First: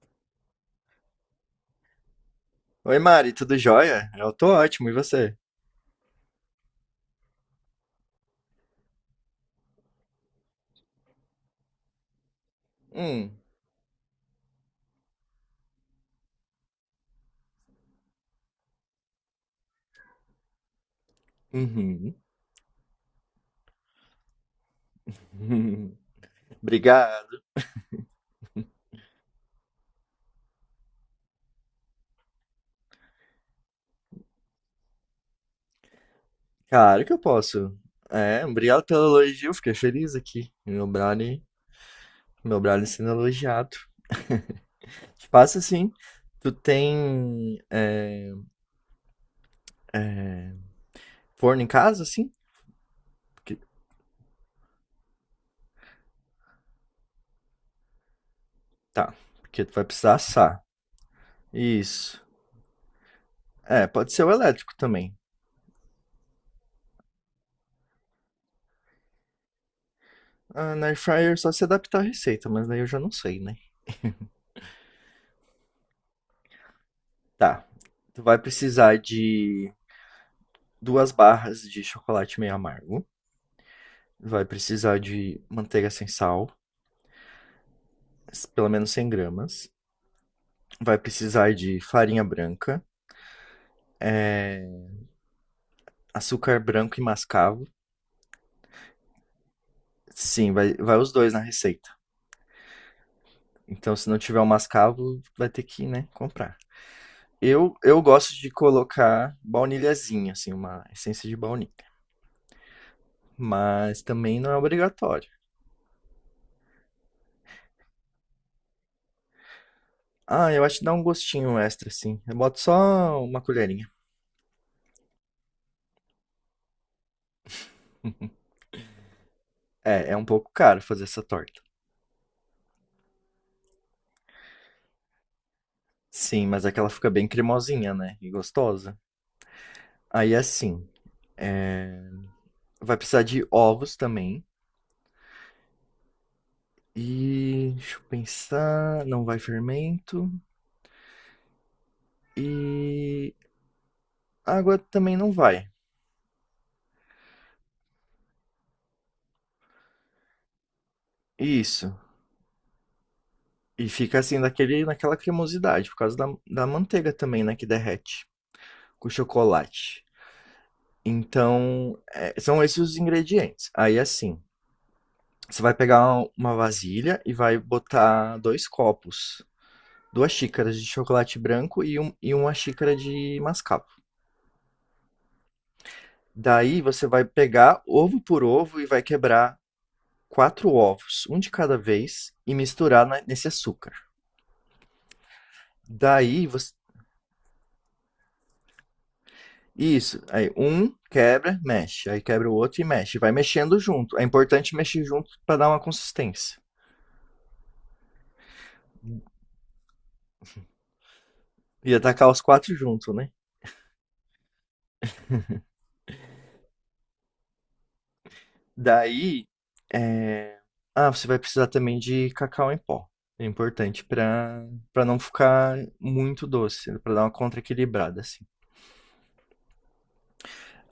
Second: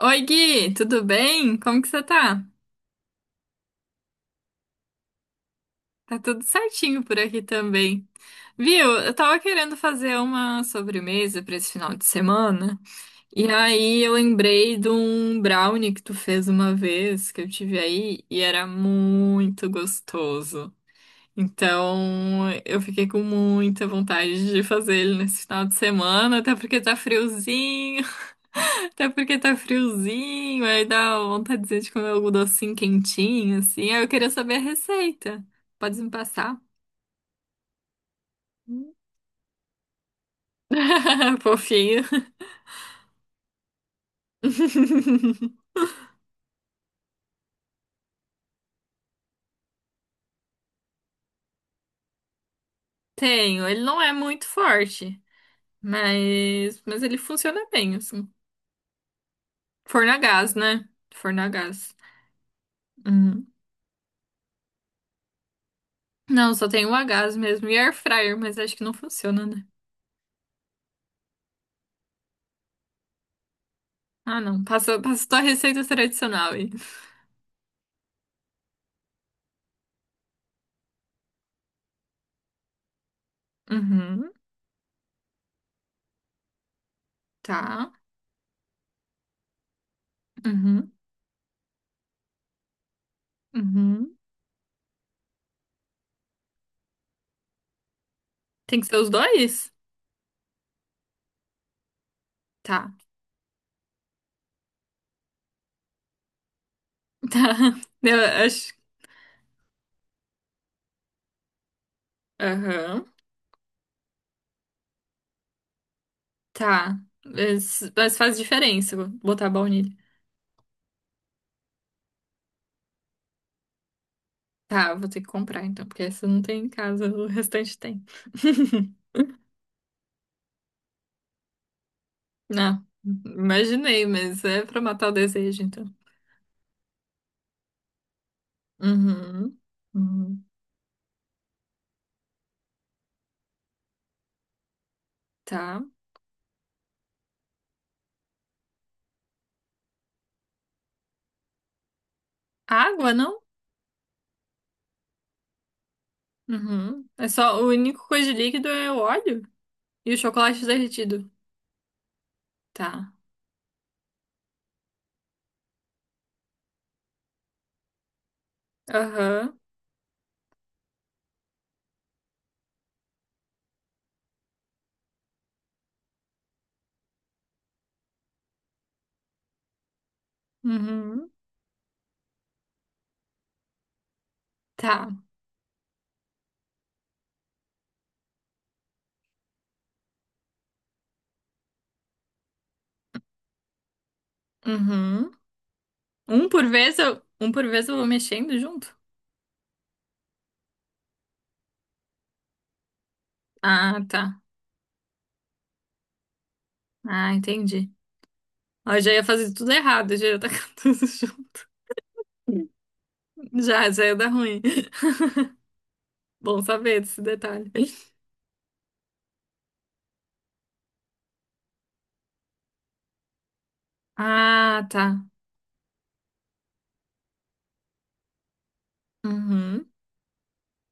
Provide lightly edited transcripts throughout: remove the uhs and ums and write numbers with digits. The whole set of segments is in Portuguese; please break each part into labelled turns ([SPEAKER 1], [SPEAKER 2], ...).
[SPEAKER 1] Oi, Gui, tudo bem? Como que você tá?
[SPEAKER 2] Oi, Mari, tudo jóia? Eu tô ótimo, e você?
[SPEAKER 1] Tá tudo certinho por aqui também. Viu? Eu tava querendo fazer uma sobremesa pra esse final de semana.
[SPEAKER 2] Hum,
[SPEAKER 1] E aí eu lembrei de um brownie que tu fez uma vez que eu tive aí e era muito gostoso.
[SPEAKER 2] uhum.
[SPEAKER 1] Então, eu fiquei com muita vontade de fazer ele nesse final de semana, até porque tá
[SPEAKER 2] Obrigado.
[SPEAKER 1] friozinho, até porque tá friozinho, aí dá vontadezinha de comer algum docinho quentinho, assim. Aí eu queria saber a receita. Pode me passar?
[SPEAKER 2] Claro que eu posso. É, obrigado pelo elogio, fiquei feliz aqui.
[SPEAKER 1] Fofinho.
[SPEAKER 2] Meu brownie sendo elogiado. Passa assim, tu tem forno em casa, assim? Porque-
[SPEAKER 1] Tenho, ele não é muito forte, mas ele funciona bem, assim.
[SPEAKER 2] tá, porque tu vai
[SPEAKER 1] Forno
[SPEAKER 2] precisar
[SPEAKER 1] a gás,
[SPEAKER 2] assar.
[SPEAKER 1] né? Forno a gás.
[SPEAKER 2] Isso.
[SPEAKER 1] Uhum.
[SPEAKER 2] É, pode ser o elétrico também.
[SPEAKER 1] Não, só tem o a gás mesmo e air fryer, mas acho que não funciona, né?
[SPEAKER 2] Ah, na air fryer é só se adaptar à receita, mas daí eu já não sei, né?
[SPEAKER 1] Ah, não. Passa, passa só a receita tradicional aí.
[SPEAKER 2] Tá. Tu vai precisar de duas barras de chocolate meio amargo.
[SPEAKER 1] Uhum,
[SPEAKER 2] Vai precisar de manteiga sem sal,
[SPEAKER 1] tá.
[SPEAKER 2] pelo menos 100 gramas.
[SPEAKER 1] Uhum,
[SPEAKER 2] Vai precisar de farinha branca,
[SPEAKER 1] uhum.
[SPEAKER 2] açúcar branco e mascavo.
[SPEAKER 1] Tem que ser os dois?
[SPEAKER 2] Sim, vai os dois na receita.
[SPEAKER 1] Tá.
[SPEAKER 2] Então, se não tiver o mascavo, vai ter que, né, comprar.
[SPEAKER 1] Tá.
[SPEAKER 2] Eu, eu
[SPEAKER 1] Eu
[SPEAKER 2] gosto de
[SPEAKER 1] acho.
[SPEAKER 2] colocar baunilhazinha, assim, uma essência de baunilha.
[SPEAKER 1] Aham.
[SPEAKER 2] Mas também não é obrigatório.
[SPEAKER 1] Tá. Mas faz diferença botar baunilha.
[SPEAKER 2] Ah, eu acho que dá um gostinho extra, assim. Eu boto só uma colherinha.
[SPEAKER 1] Tá, eu vou ter que comprar então, porque essa não tem em casa, o restante tem.
[SPEAKER 2] É, é um pouco caro fazer essa torta.
[SPEAKER 1] Não, imaginei, mas é pra matar o desejo, então.
[SPEAKER 2] Sim, mas é que ela fica bem cremosinha, né? E gostosa.
[SPEAKER 1] Uhum,
[SPEAKER 2] Aí
[SPEAKER 1] uhum.
[SPEAKER 2] assim, vai precisar de ovos também.
[SPEAKER 1] Tá.
[SPEAKER 2] E deixa eu pensar, não vai fermento
[SPEAKER 1] Água,
[SPEAKER 2] e
[SPEAKER 1] não?
[SPEAKER 2] água também não vai.
[SPEAKER 1] Uhum. É só, a única coisa de líquido é o óleo e o chocolate derretido.
[SPEAKER 2] Isso.
[SPEAKER 1] Tá.
[SPEAKER 2] E fica assim daquele, naquela cremosidade por causa da, da manteiga também, né, que derrete com
[SPEAKER 1] Aham.
[SPEAKER 2] chocolate. Então, é, são esses os ingredientes. Aí assim, você vai pegar uma vasilha e vai botar dois copos, duas xícaras de
[SPEAKER 1] Uhum.
[SPEAKER 2] chocolate branco e, um, e uma xícara de mascavo.
[SPEAKER 1] Tá.
[SPEAKER 2] Daí você vai pegar ovo por ovo e vai quebrar quatro ovos, um de cada vez, e misturar nesse açúcar.
[SPEAKER 1] Uhum.
[SPEAKER 2] Daí
[SPEAKER 1] Um por
[SPEAKER 2] você.
[SPEAKER 1] vez eu, um por vez eu vou mexendo junto?
[SPEAKER 2] Isso. Aí um quebra, mexe. Aí quebra o outro e mexe. Vai mexendo
[SPEAKER 1] Ah,
[SPEAKER 2] junto. É
[SPEAKER 1] tá.
[SPEAKER 2] importante mexer junto para dar uma consistência.
[SPEAKER 1] Ah, entendi. Ó, eu já ia fazer tudo errado, já ia tacar tudo junto.
[SPEAKER 2] E atacar os quatro junto, né?
[SPEAKER 1] Já ia dar ruim. Bom saber desse detalhe.
[SPEAKER 2] Daí. é, Ah, você vai precisar também de cacau em pó. É importante
[SPEAKER 1] Ah,
[SPEAKER 2] para
[SPEAKER 1] tá.
[SPEAKER 2] não ficar muito doce, para dar uma contra-equilibrada, assim.
[SPEAKER 1] Uhum.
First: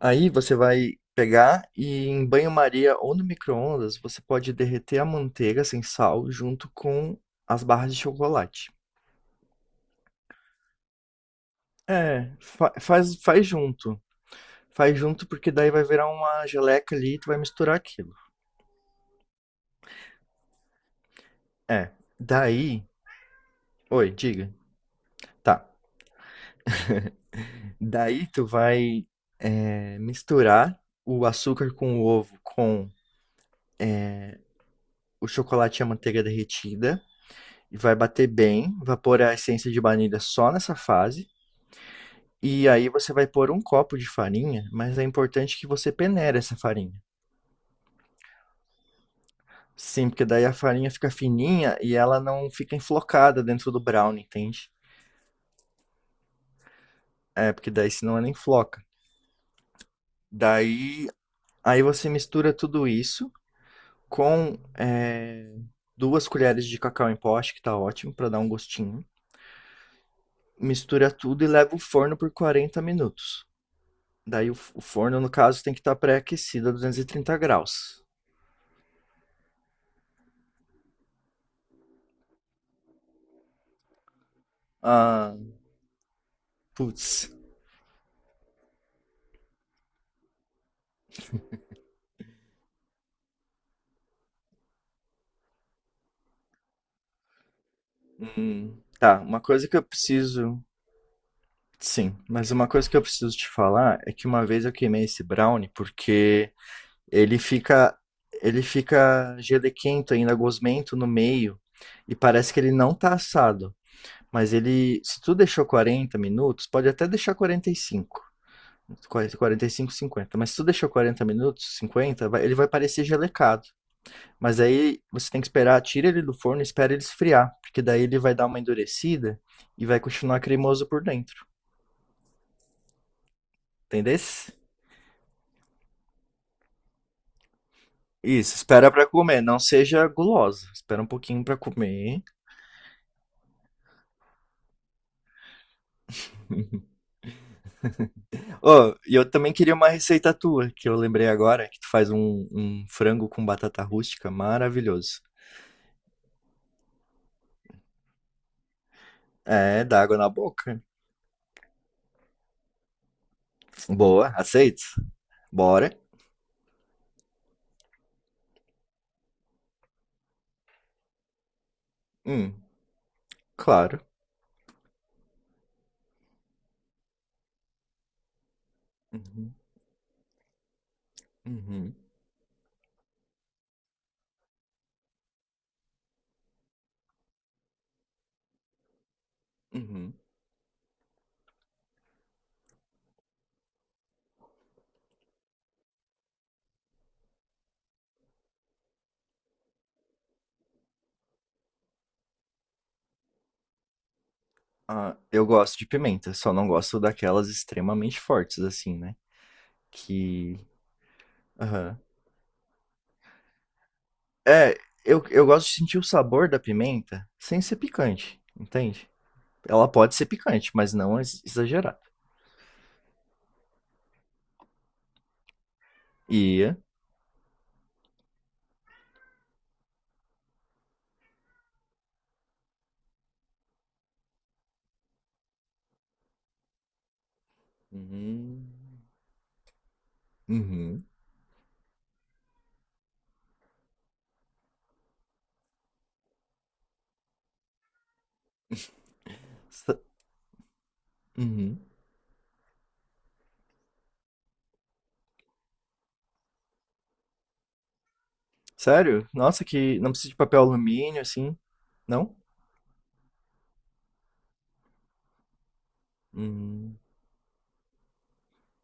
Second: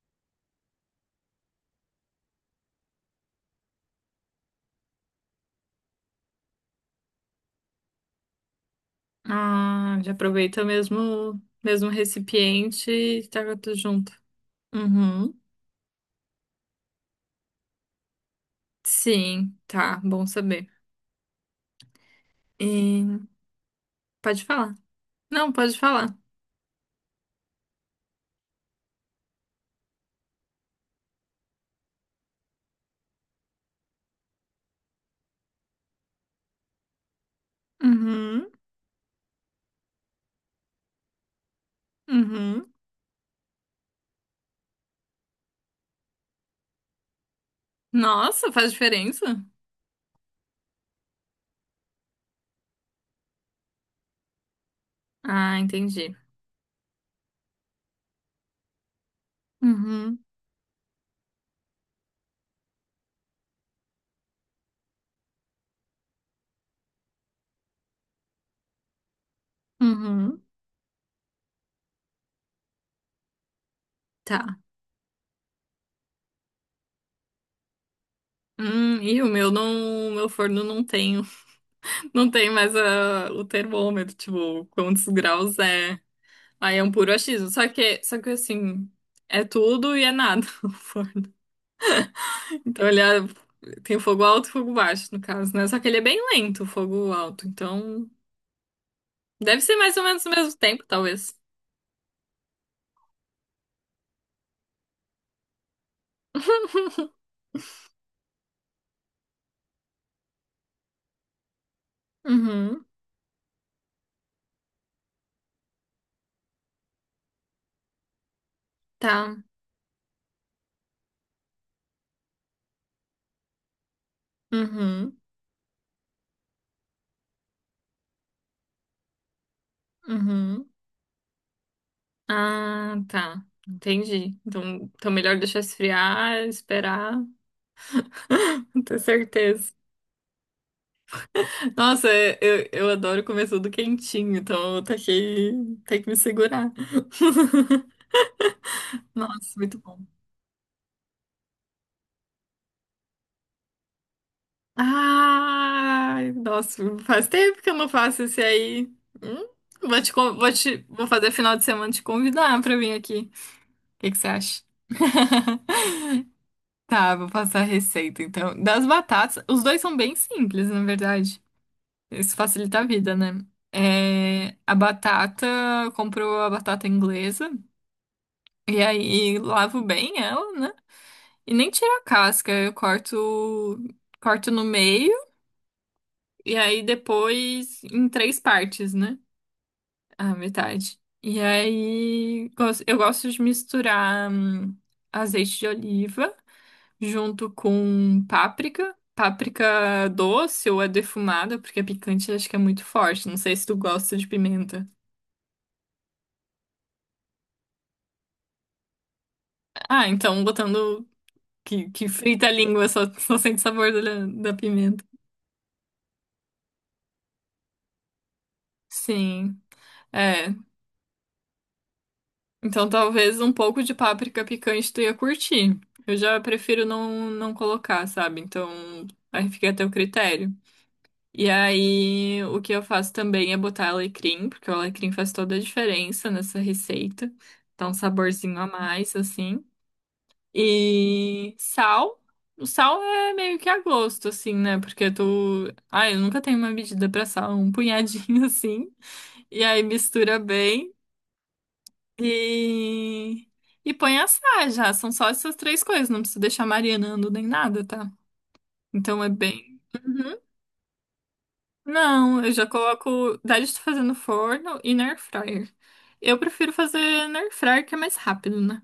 [SPEAKER 2] Aí você vai pegar e em banho-maria ou no micro-ondas, você pode derreter a manteiga sem sal junto com as barras de chocolate.
[SPEAKER 1] Ah, já aproveita o mesmo
[SPEAKER 2] É,
[SPEAKER 1] recipiente e
[SPEAKER 2] faz
[SPEAKER 1] taca tudo
[SPEAKER 2] junto.
[SPEAKER 1] junto.
[SPEAKER 2] Faz junto
[SPEAKER 1] Uhum.
[SPEAKER 2] porque daí vai virar uma geleca ali e tu vai misturar aquilo.
[SPEAKER 1] Sim, tá. Bom saber.
[SPEAKER 2] É, daí...
[SPEAKER 1] E...
[SPEAKER 2] Oi,
[SPEAKER 1] Pode
[SPEAKER 2] diga.
[SPEAKER 1] falar. Não,
[SPEAKER 2] Tá.
[SPEAKER 1] pode falar.
[SPEAKER 2] Daí tu vai misturar o açúcar com o ovo com o chocolate e a manteiga derretida. E vai bater
[SPEAKER 1] Uhum.
[SPEAKER 2] bem, vai pôr a essência de baunilha só nessa fase. E
[SPEAKER 1] Uhum.
[SPEAKER 2] aí você vai pôr um copo de farinha, mas é importante que você peneire essa farinha.
[SPEAKER 1] Nossa, faz diferença?
[SPEAKER 2] Sim, porque daí a farinha fica fininha e ela não fica enflocada dentro do brownie, entende?
[SPEAKER 1] Ah, entendi.
[SPEAKER 2] É, porque daí senão ela enfloca.
[SPEAKER 1] Uhum,
[SPEAKER 2] Daí, aí você mistura tudo isso com duas colheres de cacau em pó, acho que tá ótimo pra dar um gostinho.
[SPEAKER 1] uhum.
[SPEAKER 2] Mistura tudo e leva o forno por 40 minutos. Daí
[SPEAKER 1] Tá.
[SPEAKER 2] o forno, no caso, tem que estar pré-aquecido a 230 graus.
[SPEAKER 1] E o meu não, o meu forno não tem, não tem mais o termômetro, tipo, quantos
[SPEAKER 2] Ah,
[SPEAKER 1] graus é. Aí é um puro
[SPEAKER 2] putz.
[SPEAKER 1] achismo. Só que assim, é tudo e é nada o forno. Então ele é- Tem fogo alto e fogo baixo, no caso, né? Só que ele é bem lento, o fogo alto. Então,
[SPEAKER 2] Tá, uma
[SPEAKER 1] deve
[SPEAKER 2] coisa que
[SPEAKER 1] ser
[SPEAKER 2] eu
[SPEAKER 1] mais ou menos o mesmo
[SPEAKER 2] preciso.
[SPEAKER 1] tempo, talvez.
[SPEAKER 2] Sim, mas uma coisa que eu preciso te falar é que uma vez eu queimei esse brownie porque ele fica ele fica gelequento ainda, gosmento no meio e parece que ele
[SPEAKER 1] Uhum,
[SPEAKER 2] não tá assado. Mas ele, se tu deixou 40 minutos, pode até deixar 45,
[SPEAKER 1] tá.
[SPEAKER 2] 45, 50 mas se tu deixou 40 minutos, 50 ele vai parecer gelecado. Mas aí
[SPEAKER 1] Uhum,
[SPEAKER 2] você tem que esperar, tira ele do forno e espera ele esfriar, porque daí ele vai dar uma endurecida e vai continuar
[SPEAKER 1] uhum.
[SPEAKER 2] cremoso por dentro,
[SPEAKER 1] Ah, tá. Entendi.
[SPEAKER 2] entendesse?
[SPEAKER 1] Então melhor deixar esfriar, esperar,
[SPEAKER 2] Isso, espera
[SPEAKER 1] ter
[SPEAKER 2] pra comer, não
[SPEAKER 1] certeza.
[SPEAKER 2] seja guloso, espera um pouquinho pra
[SPEAKER 1] Nossa,
[SPEAKER 2] comer.
[SPEAKER 1] eu adoro comer tudo quentinho, então eu taquei, tem que me segurar.
[SPEAKER 2] Oh, e eu também
[SPEAKER 1] Nossa,
[SPEAKER 2] queria
[SPEAKER 1] muito
[SPEAKER 2] uma
[SPEAKER 1] bom.
[SPEAKER 2] receita tua, que eu lembrei agora, que tu faz um frango com batata rústica maravilhoso.
[SPEAKER 1] Ai, nossa, faz tempo que eu não faço esse aí. Hum,
[SPEAKER 2] É, dá água na boca.
[SPEAKER 1] vou fazer final de semana te convidar pra vir aqui. O que que
[SPEAKER 2] Boa,
[SPEAKER 1] você acha?
[SPEAKER 2] aceito? Bora.
[SPEAKER 1] Tá, vou passar a receita então. Das batatas, os dois são bem simples, na verdade. Isso
[SPEAKER 2] Hum,
[SPEAKER 1] facilita a vida, né?
[SPEAKER 2] claro.
[SPEAKER 1] É, a batata, comprou a batata inglesa e aí
[SPEAKER 2] Uhum,
[SPEAKER 1] lavo bem ela, né? E nem tiro
[SPEAKER 2] uhum,
[SPEAKER 1] a casca, eu corto, corto no meio e aí depois em três partes, né?
[SPEAKER 2] uhum.
[SPEAKER 1] A metade. E aí eu gosto de misturar azeite de oliva junto com páprica. Páprica doce ou é defumada, porque a picante acho que é muito forte. Não sei se tu gosta de pimenta.
[SPEAKER 2] Ah, eu gosto de pimenta, só não gosto daquelas extremamente fortes, assim, né?
[SPEAKER 1] Ah, então
[SPEAKER 2] Que.
[SPEAKER 1] botando que,
[SPEAKER 2] Aham.
[SPEAKER 1] que frita a língua, só, só sente sabor da, da
[SPEAKER 2] É,
[SPEAKER 1] pimenta.
[SPEAKER 2] eu gosto de sentir o sabor da pimenta sem ser picante, entende?
[SPEAKER 1] Sim,
[SPEAKER 2] Ela pode ser
[SPEAKER 1] é.
[SPEAKER 2] picante, mas não exagerada.
[SPEAKER 1] Então talvez um pouco de páprica picante tu ia curtir. Eu já
[SPEAKER 2] E.
[SPEAKER 1] prefiro não colocar, sabe? Então aí fica a teu critério. E aí o que eu faço também é botar alecrim, porque o alecrim faz toda a diferença nessa receita. Dá um saborzinho
[SPEAKER 2] Uhum.
[SPEAKER 1] a mais, assim.
[SPEAKER 2] Uhum.
[SPEAKER 1] E sal. O sal é meio que a gosto, assim, né? Porque tu. Ai, eu nunca tenho uma medida pra sal, um punhadinho assim. E aí
[SPEAKER 2] S-
[SPEAKER 1] mistura bem
[SPEAKER 2] uhum.
[SPEAKER 1] e. E põe a assar já. São só essas três coisas, não precisa deixar marinando nem nada, tá? Então
[SPEAKER 2] Sério?
[SPEAKER 1] é
[SPEAKER 2] Nossa,
[SPEAKER 1] bem.
[SPEAKER 2] que. Não precisa de
[SPEAKER 1] Uhum.
[SPEAKER 2] papel alumínio, assim. Não?
[SPEAKER 1] Não, eu já coloco. Daí estou fazendo forno e na air fryer. Eu prefiro
[SPEAKER 2] Hum.
[SPEAKER 1] fazer na air fryer que é mais rápido, né?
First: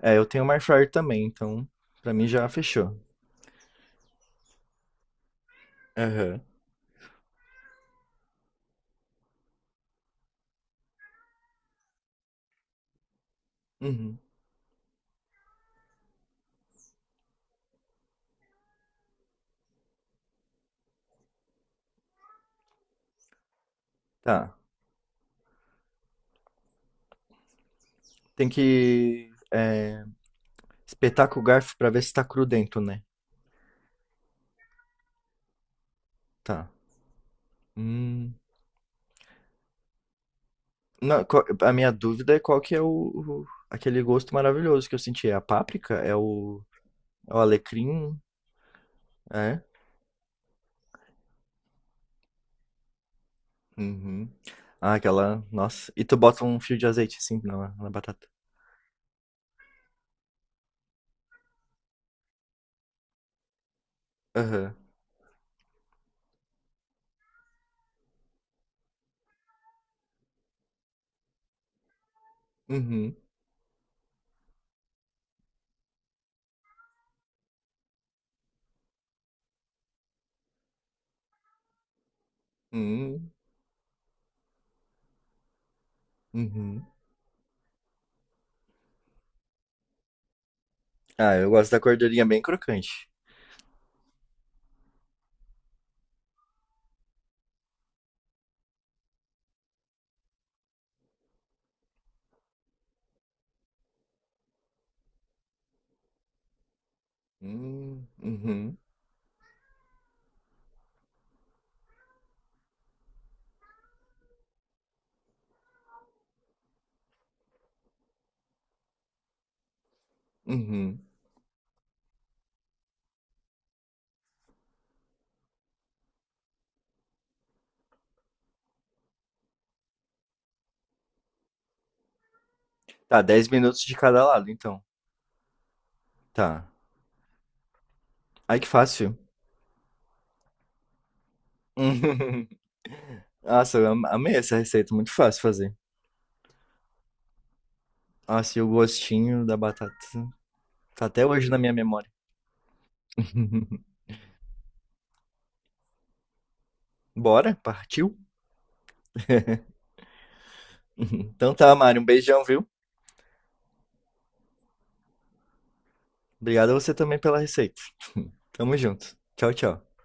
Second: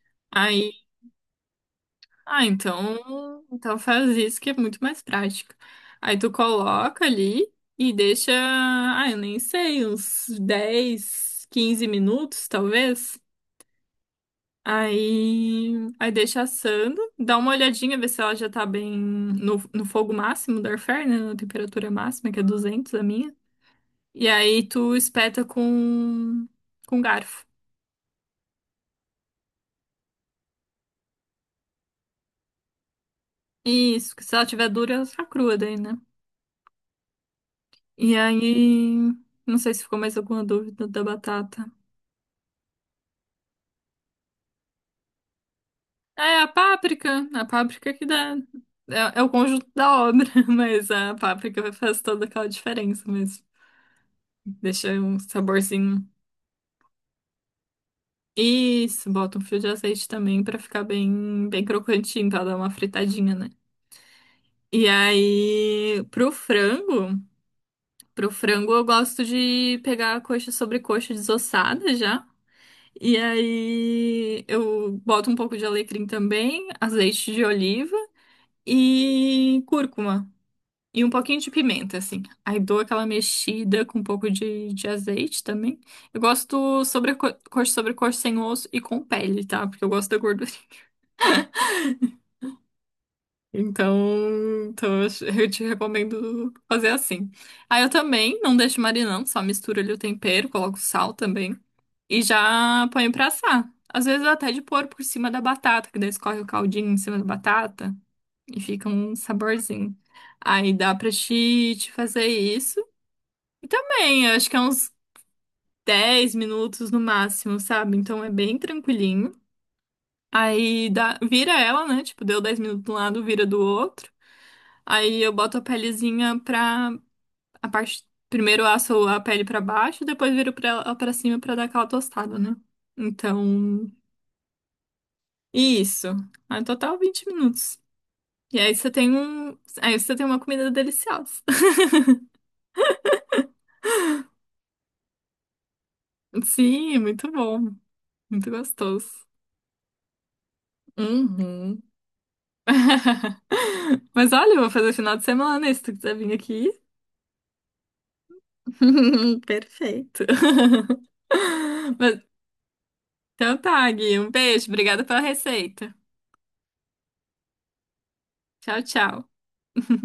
[SPEAKER 2] É, eu tenho uma air
[SPEAKER 1] Aí
[SPEAKER 2] fryer também, então pra mim
[SPEAKER 1] ah,
[SPEAKER 2] já fechou.
[SPEAKER 1] então, então faz isso que é muito mais prático. Aí tu
[SPEAKER 2] Aham.
[SPEAKER 1] coloca ali e deixa, ah, eu nem sei, uns 10, 15 minutos, talvez.
[SPEAKER 2] Uhum.
[SPEAKER 1] Aí deixa assando, dá uma olhadinha, ver se ela já tá bem no, no fogo máximo do air fryer, né, na temperatura máxima, que é 200 a minha. E
[SPEAKER 2] Tá.
[SPEAKER 1] aí tu espeta com garfo.
[SPEAKER 2] Tem que. Espetaca o garfo pra ver se tá cru dentro, né?
[SPEAKER 1] Isso, que se ela tiver dura, ela tá crua daí, né?
[SPEAKER 2] Tá.
[SPEAKER 1] E
[SPEAKER 2] Hum.
[SPEAKER 1] aí, não sei se ficou mais alguma dúvida da
[SPEAKER 2] Não,
[SPEAKER 1] batata.
[SPEAKER 2] a minha dúvida é qual que é o aquele gosto maravilhoso que eu senti. É a páprica? É
[SPEAKER 1] É,
[SPEAKER 2] o, é o
[SPEAKER 1] a páprica que
[SPEAKER 2] alecrim?
[SPEAKER 1] dá. É, é o
[SPEAKER 2] É?
[SPEAKER 1] conjunto da obra, mas a páprica faz toda aquela diferença mesmo.
[SPEAKER 2] Uhum.
[SPEAKER 1] Deixa
[SPEAKER 2] Ah,
[SPEAKER 1] um
[SPEAKER 2] aquela. Nossa. E
[SPEAKER 1] saborzinho.
[SPEAKER 2] tu bota um fio de azeite assim na batata.
[SPEAKER 1] Isso, bota um fio de azeite também pra ficar bem, bem crocantinho, pra dar uma fritadinha, né?
[SPEAKER 2] Aham.
[SPEAKER 1] E aí, pro frango eu gosto de pegar a coxa sobre coxa desossada já.
[SPEAKER 2] Uhum.
[SPEAKER 1] E aí eu boto um pouco de alecrim também, azeite de oliva e cúrcuma. E um pouquinho de pimenta, assim. Aí dou aquela
[SPEAKER 2] Uhum.
[SPEAKER 1] mexida com um pouco de azeite também. Eu gosto
[SPEAKER 2] Uhum.
[SPEAKER 1] sobre cor sem osso e com pele, tá? Porque eu gosto da gordura.
[SPEAKER 2] Ah, eu gosto da gordurinha bem crocante.
[SPEAKER 1] Então, eu te recomendo fazer assim. Aí eu também não deixo marinando, só misturo ali o tempero, coloco sal também. E já ponho pra assar. Às vezes até de pôr por cima da batata, que daí escorre o caldinho em cima da batata
[SPEAKER 2] Hum.
[SPEAKER 1] e
[SPEAKER 2] Uhum.
[SPEAKER 1] fica um saborzinho. Aí dá pra te fazer isso. E também, eu acho que é uns 10 minutos no máximo, sabe? Então é bem tranquilinho. Aí
[SPEAKER 2] Uhum.
[SPEAKER 1] dá, vira ela, né? Tipo, deu 10 minutos de um lado, vira do outro. Aí eu boto a pelezinha pra a parte. Primeiro eu asso a pele pra baixo, depois viro ela pra cima pra dar aquela tostada, né?
[SPEAKER 2] Tá, 10 minutos
[SPEAKER 1] Então.
[SPEAKER 2] de cada lado, então.
[SPEAKER 1] Isso. No
[SPEAKER 2] Tá.
[SPEAKER 1] total, 20 minutos.
[SPEAKER 2] Ai,
[SPEAKER 1] E
[SPEAKER 2] que
[SPEAKER 1] aí você tem
[SPEAKER 2] fácil.
[SPEAKER 1] um. Aí você tem uma comida deliciosa.
[SPEAKER 2] Nossa, eu amei essa receita, muito fácil de fazer.
[SPEAKER 1] Sim, muito bom. Muito
[SPEAKER 2] Nossa, e o
[SPEAKER 1] gostoso.
[SPEAKER 2] gostinho da batata tá até hoje na minha
[SPEAKER 1] Uhum.
[SPEAKER 2] memória.
[SPEAKER 1] Mas olha, eu vou fazer final de semana, se tu quiser vir aqui.
[SPEAKER 2] Bora, partiu?
[SPEAKER 1] Perfeito.
[SPEAKER 2] Então tá, Mário, um
[SPEAKER 1] Mas,
[SPEAKER 2] beijão, viu?
[SPEAKER 1] então tá, Gui. Um beijo. Obrigada pela receita.
[SPEAKER 2] Obrigado a você também pela receita. Tamo
[SPEAKER 1] Tchau,
[SPEAKER 2] junto.
[SPEAKER 1] tchau.
[SPEAKER 2] Tchau, tchau.